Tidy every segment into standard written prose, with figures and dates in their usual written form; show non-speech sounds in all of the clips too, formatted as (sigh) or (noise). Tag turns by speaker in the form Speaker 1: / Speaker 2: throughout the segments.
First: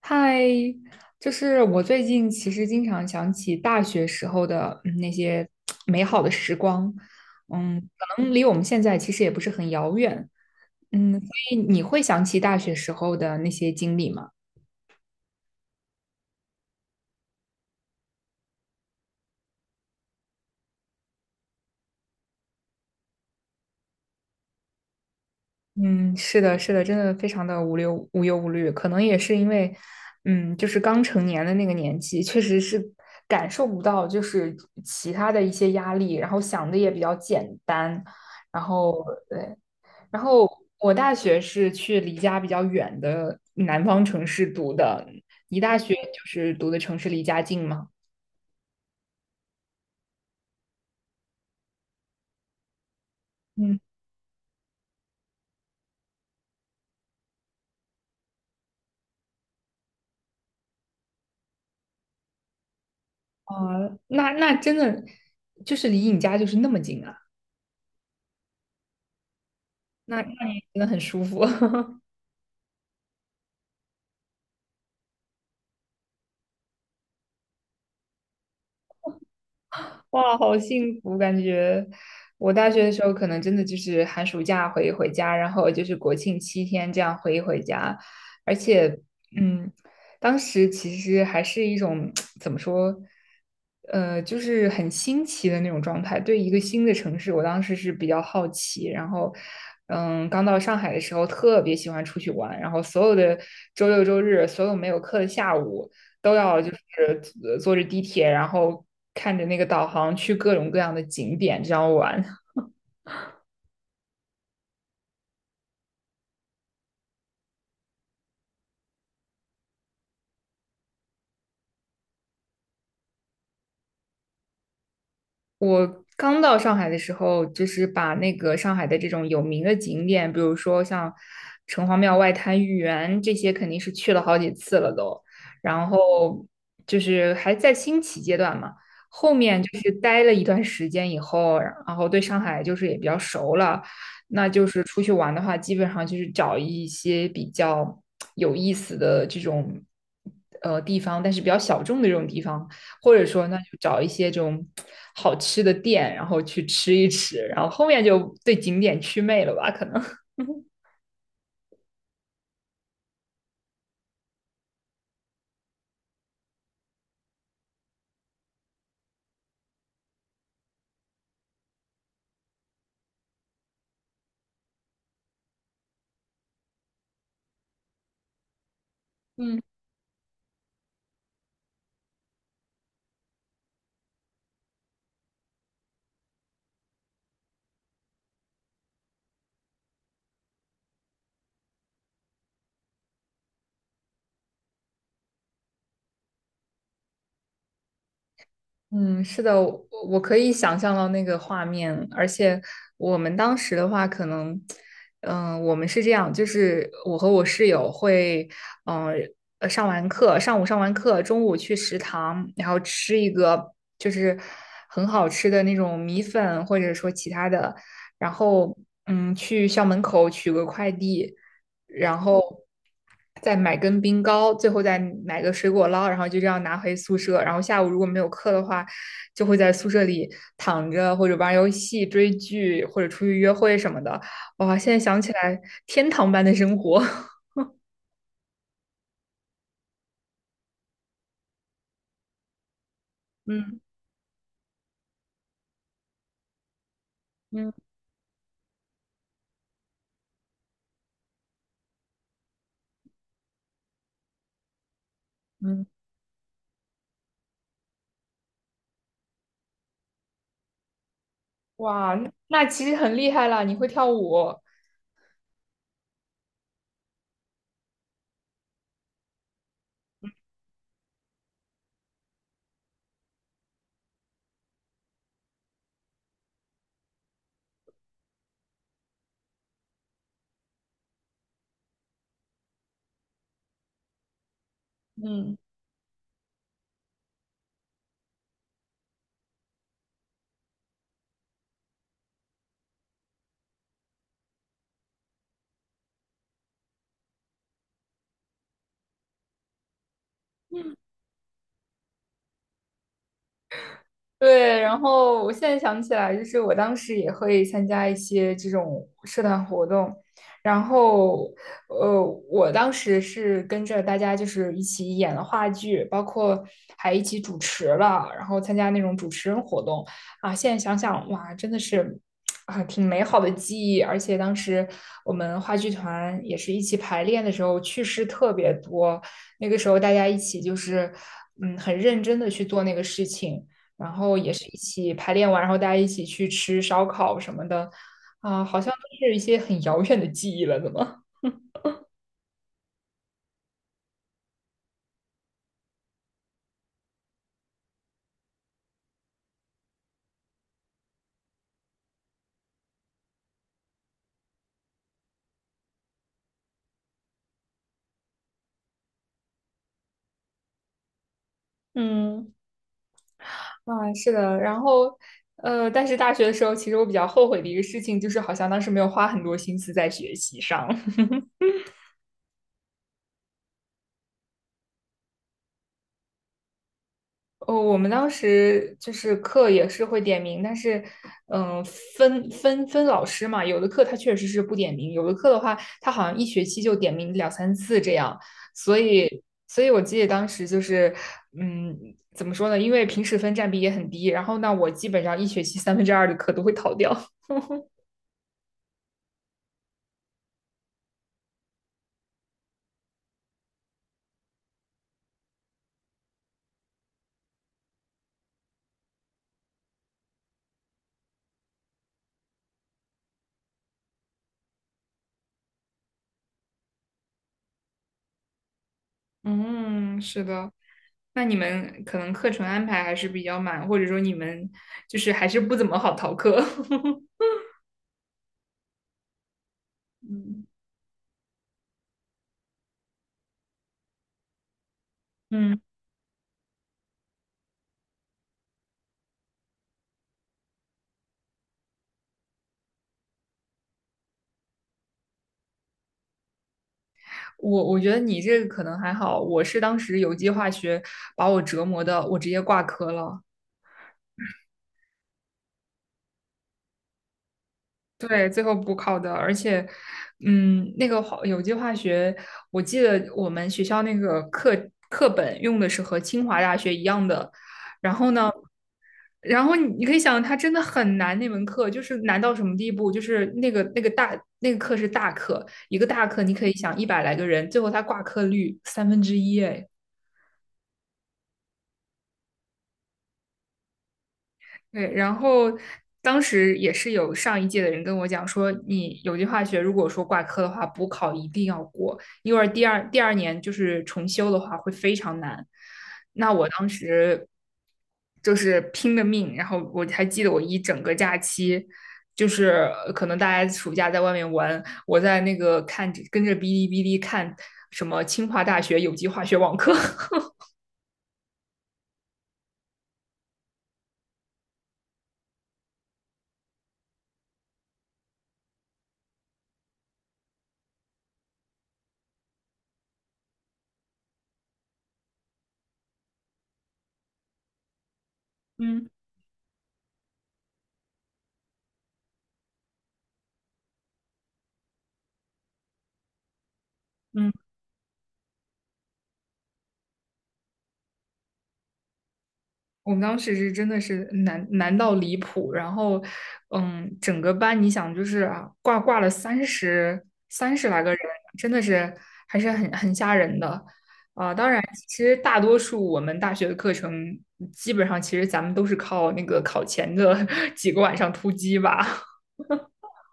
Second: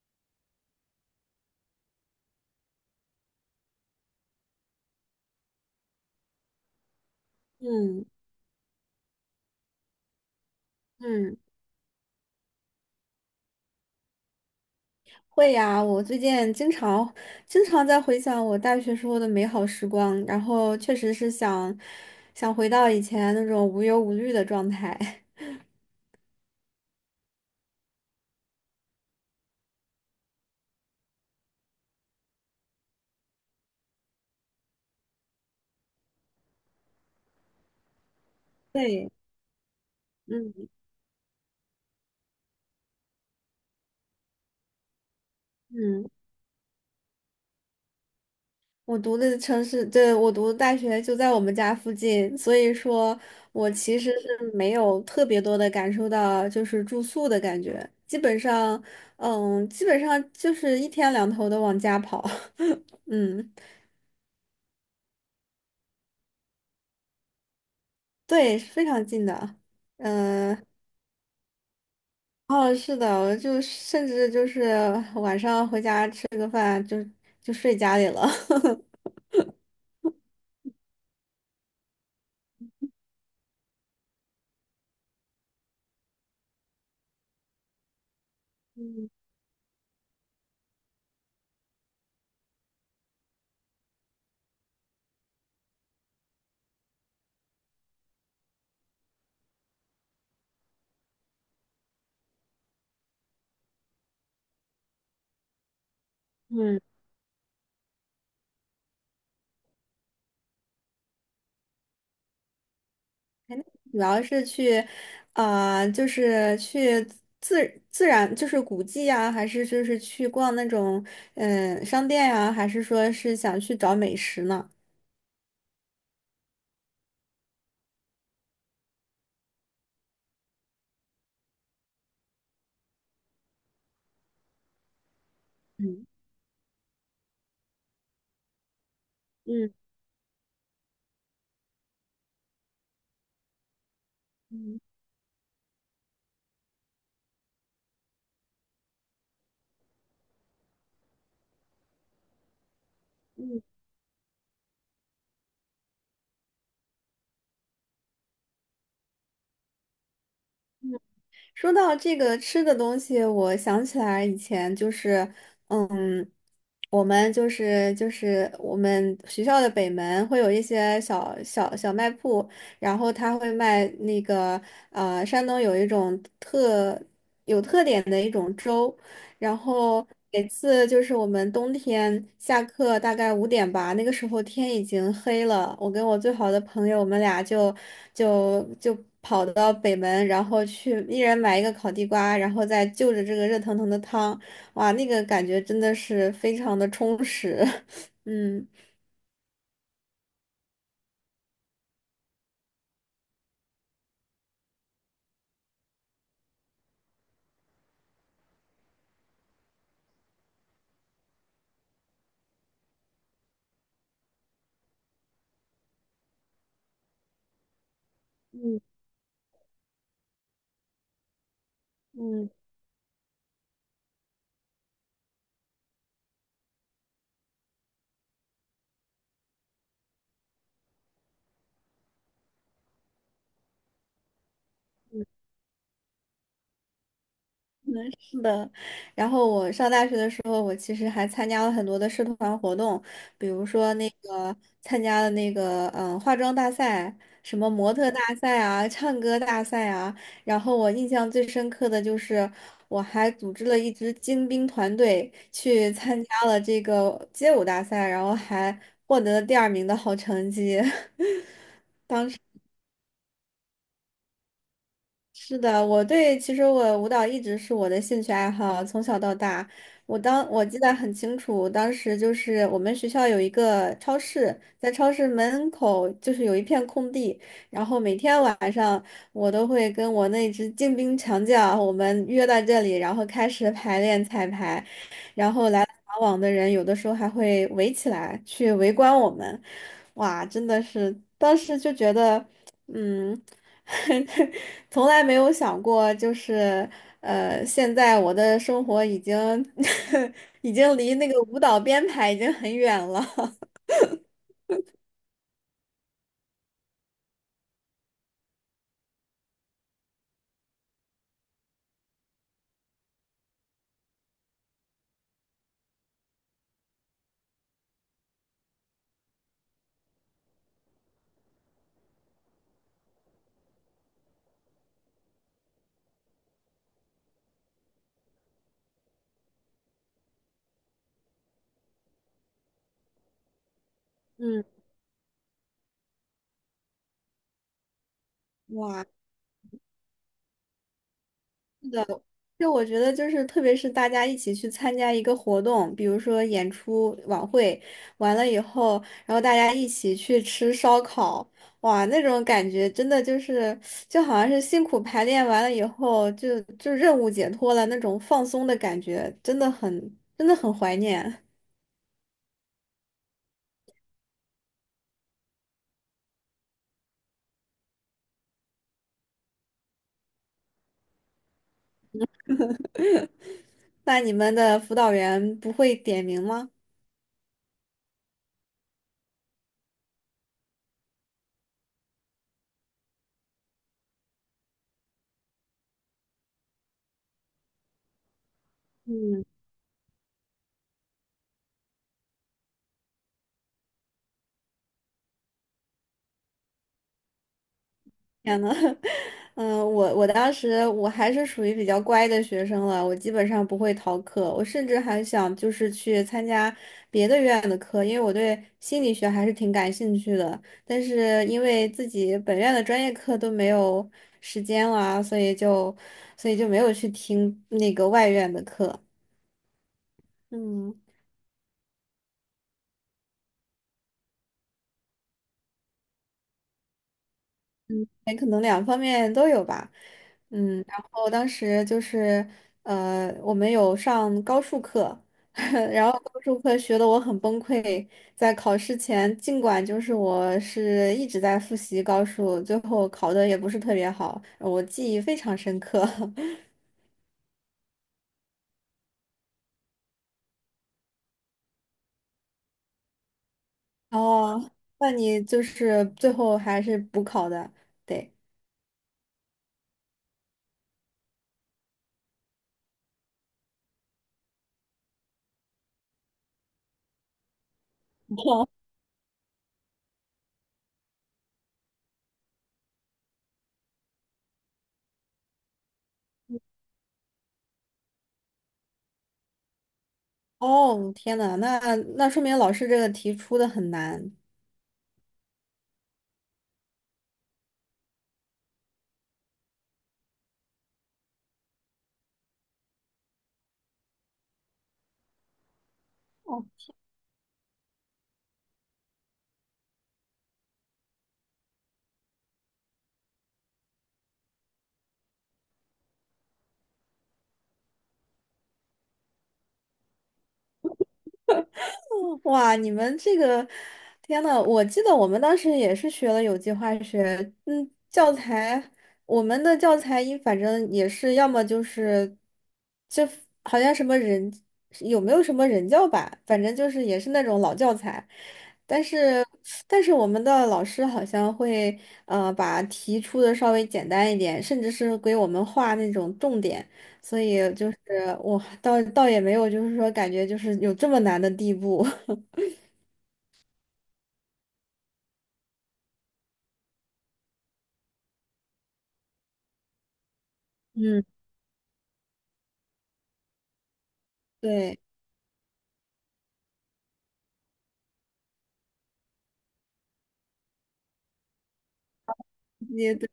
Speaker 1: 嗨，就是我最近其实经常想起大学时候的那些美好的时光。嗯，
Speaker 2: 嗯
Speaker 1: 可能离我们现在其实也不是很遥远。嗯，所
Speaker 2: 嗯，
Speaker 1: 以你会想起大学时候的那些经历吗？
Speaker 2: 会呀。我最近经常在回想我大学时候的美好时光，然后确实是想回到以前那种无忧无虑的状态。
Speaker 1: 嗯，是的，是的，真的非常的无忧无虑，可能也是因为，嗯，就是刚成年的那个年纪，确实是感受不到就是其他的一些压力，然后想的也比较简单。然
Speaker 2: (laughs)
Speaker 1: 后
Speaker 2: 对，
Speaker 1: 然后
Speaker 2: 嗯
Speaker 1: 我大学是去离家比较远的南方城市读的，你大学
Speaker 2: 嗯，
Speaker 1: 就是读的城市离家近吗？
Speaker 2: 我读的城市，对，我读的大学就在我们家附近，所以说我
Speaker 1: 嗯，
Speaker 2: 其实是没有特别多的感受到就是住宿的感觉，基本上，基本上就是一天两头的往家跑，(laughs) 嗯。
Speaker 1: 啊、那真的就是离你家就是那么近啊，
Speaker 2: 对，是非常近的。
Speaker 1: 那你
Speaker 2: 嗯、
Speaker 1: 真的很舒服。(laughs)
Speaker 2: 哦，是的，我就甚至就是晚上回家吃个饭就睡家里了。(laughs)
Speaker 1: 哇，好幸福！感觉我大学的时候，可能真的就是寒暑假回一回家，然后就是国庆七天这样回一回家。而且，
Speaker 2: 嗯
Speaker 1: 嗯，当时其实还是一种 (tsk) 怎么说，就是很新奇的那种状态。对一个新的城市，我当时是比较好奇。然后，嗯，刚到上海的时候，特别喜欢出去玩，然后所有的周六周日，所有没有课的下午，都要就
Speaker 2: 嗯，
Speaker 1: 是坐着地铁，然后看着那个导航去各种各样的景点这样玩。
Speaker 2: 哎那主要是去，啊、就是去自然就是古迹呀、还是就是去逛那种商店呀、还是说是想去找美食呢？
Speaker 1: 我刚到上海的时候，就是把那个上海的这种有名的景点，比如说像城隍庙、外滩、豫园这些，肯定是去了好几次了都。然
Speaker 2: 嗯
Speaker 1: 后就是还在兴起阶段嘛，后面
Speaker 2: 嗯
Speaker 1: 就是待了一段时间以后，然后对上海就是也比较熟了，那就
Speaker 2: 嗯
Speaker 1: 是出去玩的话，基本上就是找一些比较有意思的这种地方，但是比较小众的这种地方。或者说那
Speaker 2: 嗯。
Speaker 1: 就找一些这种好吃的店，然后去吃一吃，然后后面就对景点祛魅了吧？可能。(laughs)
Speaker 2: 说到这个吃的东西，我想起来以前就是，嗯，我们就是我们学校的北门会有一些小卖铺，然后他会卖那个山东有一种有特点的一种粥，然
Speaker 1: 嗯。
Speaker 2: 后每次就是我们冬天下课大概5点吧，那个时候天已经黑了。我跟我最好的朋友，我们俩就跑到北门，然后去一人买一个烤地瓜，然后再就着这个热腾腾的汤，哇，那个感觉真的是非常的充实。(laughs) 嗯。
Speaker 1: 嗯，是的，我可以想象到那个画面，而且我们当时的话，可能，我们是这样，就是我和我室友会，嗯、上完课，上午上完课，中午去食堂，然后吃一个就是很好吃的那种米粉，或者说其他的，然后去校门口取个快递，然后
Speaker 2: 嗯。
Speaker 1: 再买根冰糕，最后再买个水果捞，然后就这样拿回宿舍。然后下午如果没有课的话，就会在宿舍里躺着或者玩游戏、追剧或者出去约会什么的。哇，现在想起来，天堂般的生活。(laughs)
Speaker 2: 是的，然后我上大学的时候，我其实还参加了很多的社团活动，比如
Speaker 1: 嗯
Speaker 2: 说那个参加了那个化妆大赛，什么
Speaker 1: 嗯
Speaker 2: 模特大赛啊，唱歌大赛啊。然后我印象最深刻的就是，我还组织了一支精兵团队
Speaker 1: 嗯，
Speaker 2: 去参加了这个街舞大赛，然后还获得了第二名的好成绩。(laughs)
Speaker 1: 哇，那其实很厉害了，你会跳舞。
Speaker 2: 是的，我对，其实我舞蹈一直是我的兴趣爱好，从小到大，我记得很清楚，当时就是我们学校有一个超市，在超市门口就是有一片空地，然后每天晚上我都会跟我那只精兵强将，我们约到这里，然后开始排练彩排，然
Speaker 1: 嗯。
Speaker 2: 后来来往往的人有的时候还会围起来去围观我们，哇，真的是，当时就觉得。嗯。(laughs) 从来没有想过，就是现在我的生活已经 (laughs) 已经离那个舞蹈编排已经很远了。
Speaker 1: 对，然后我现在想起来，就是我当时也会参加一些这种社团活动，然后，呃，我当时是跟着大家就是一起演了话剧，包括还一起主持了，然后参加那种主持人活动啊。现在想想，哇，真的是啊，挺美好的记忆。而且当时我们话剧团也是一起排练的时候，趣事特别多。那个时候大家一起就是，嗯，很认真的去做那个事情。然后也
Speaker 2: 嗯，
Speaker 1: 是一起排练完，然后大家一起去吃烧烤什么的，啊，好像都
Speaker 2: 哇，
Speaker 1: 是一些很遥远的记忆了，怎么？
Speaker 2: 的。就我觉得，就是特别是大家一起去参加一个活动，比如说演出、晚会，完了以后，然后大家一起去吃烧烤，哇，那种感觉真的就是，就好像是辛苦排练完了以后，就任务解脱了那种放松的感觉，真的很，真的很怀念。
Speaker 1: (laughs) 嗯，啊，是的，然后，但是大学的时候，其实我比较后悔的一个事情，就是好像当时没有花很多心思在学习上。
Speaker 2: (laughs) 那你们的辅导员不会点名吗？
Speaker 1: 哦，我们当时就是课也是会点名，但是，嗯、分老师嘛，有的课他确实是不点名，有的课的话，他好像一学期就点名两三次这样，所
Speaker 2: 嗯，
Speaker 1: 以，所以我记得当时就是，嗯，怎么说呢？因为平时分占比也很低，然后呢，我基本上一学期三分之二的课都会逃掉。
Speaker 2: 天呐，(laughs) 嗯，我当时我还是属于比较乖的学生了，我基本上不会逃课，我甚至还想就是去参加别的院的课，因为我对心理学还是挺感兴趣的，但是因为自己本院的专业课都没有时间了啊所以就没有去听那个外院的课。
Speaker 1: (laughs) 嗯，是的。
Speaker 2: 嗯。
Speaker 1: 那你们可能课程安排还是比较满，或者说你们就是还是不怎么好逃课。
Speaker 2: 哎，可能两方面都有吧。
Speaker 1: (laughs) 嗯。
Speaker 2: 嗯，然后当时就是，我们有上高数课，
Speaker 1: 嗯。
Speaker 2: (laughs) 然后高数课学的我很崩溃，在考试前，尽管就是我是一直在复习高数，最后考的也不是特别好，我记忆非常深刻。(laughs)
Speaker 1: 我觉得你这个可能还好，我是当时有机化学把我折磨的，我直接挂科了。
Speaker 2: 哦，那你就是最后还是补考的，对。
Speaker 1: 对，最后补考的，而且，嗯，那个有机化学，我记得我们学校那个课本用的是和清华大学一样的，然后你可以想，它真的很难，那门课就是难到什么地步，就是那个大课是大课，一个大课你可以想一百来个人，最后它挂科率三分之一，哎。
Speaker 2: 哦，天呐，那说明老师这个题出的很难。
Speaker 1: 对，然后当时也是有上一届的人跟我讲说，你有机化学如果说挂科的话，补考一定要过，因为第二年就是重修的话会非常难。那我当时就是拼了命，然后我还记得我一整个假期，就是可能大家暑假在外面玩，我在那个看着跟着哔哩哔哩看什么清华大学有机化学网课。(laughs)
Speaker 2: (laughs) 哇，你们这个，天呐，我记得我们当时也是学了有机化学，嗯，教材，我们的教材反正也是要么就是，就好像什么人有没有什么人教版，反正就是也是那种老教材，但
Speaker 1: 嗯
Speaker 2: 是但是我们的老师好像会把题出的稍微简单一点，甚至是给我们画那种重点。所
Speaker 1: 嗯。
Speaker 2: 以就是我倒也没有，就是说感觉就是有这么难的地步。(laughs)
Speaker 1: 我们当时是真的是难到离谱，然后，嗯，整个班你想就是啊，挂了三十来个人，
Speaker 2: 嗯，
Speaker 1: 真的是还是很吓人的啊。当然，
Speaker 2: 对，
Speaker 1: 其实大多数我们大学的课程，基本上其实咱们都是靠那个考前的 (laughs) 几个晚上突击吧。
Speaker 2: 也对，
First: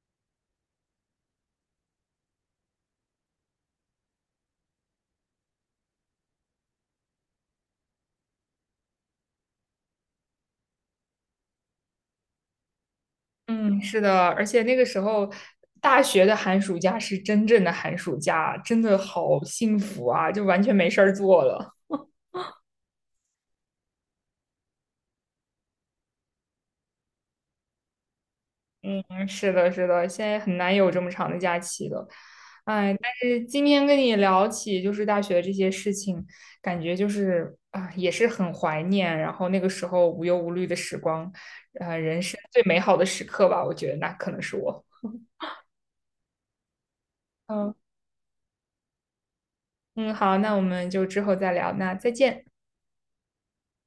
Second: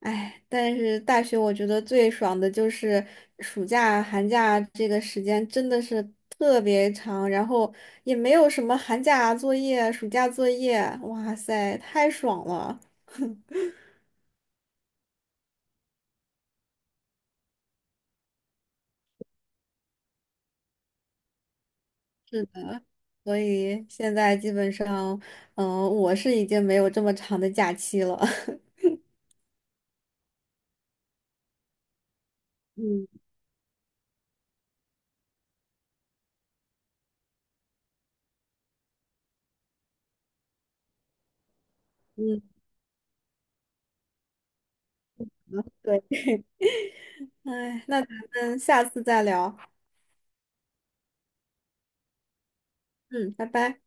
Speaker 2: 哎，但是大学我觉得最爽的就是暑假、寒假这个时间真的是特别长，然后也没有什么寒假作业、暑假作业，哇塞，太爽了。
Speaker 1: 嗯，是的，而且那个时候大学的寒暑假是真正的寒暑假，真的好幸福啊，就完全没事儿做了。
Speaker 2: 是的，所以现在基本上，我是已经没有这么长的假期了。(laughs)
Speaker 1: 是的，是的，现在很难有这么长的假期了。哎，
Speaker 2: 嗯
Speaker 1: 但是今天跟你聊起就是大学这些事情，感觉就是啊、也是很怀念，然后那个时候无忧无虑的时光，人生
Speaker 2: 嗯，
Speaker 1: 最美好的时刻吧，我觉得那可能是我。
Speaker 2: 对。
Speaker 1: 嗯
Speaker 2: 哎，那咱们下次再聊。
Speaker 1: 嗯，好，那我们就之后再聊，那再见。
Speaker 2: 嗯，拜拜。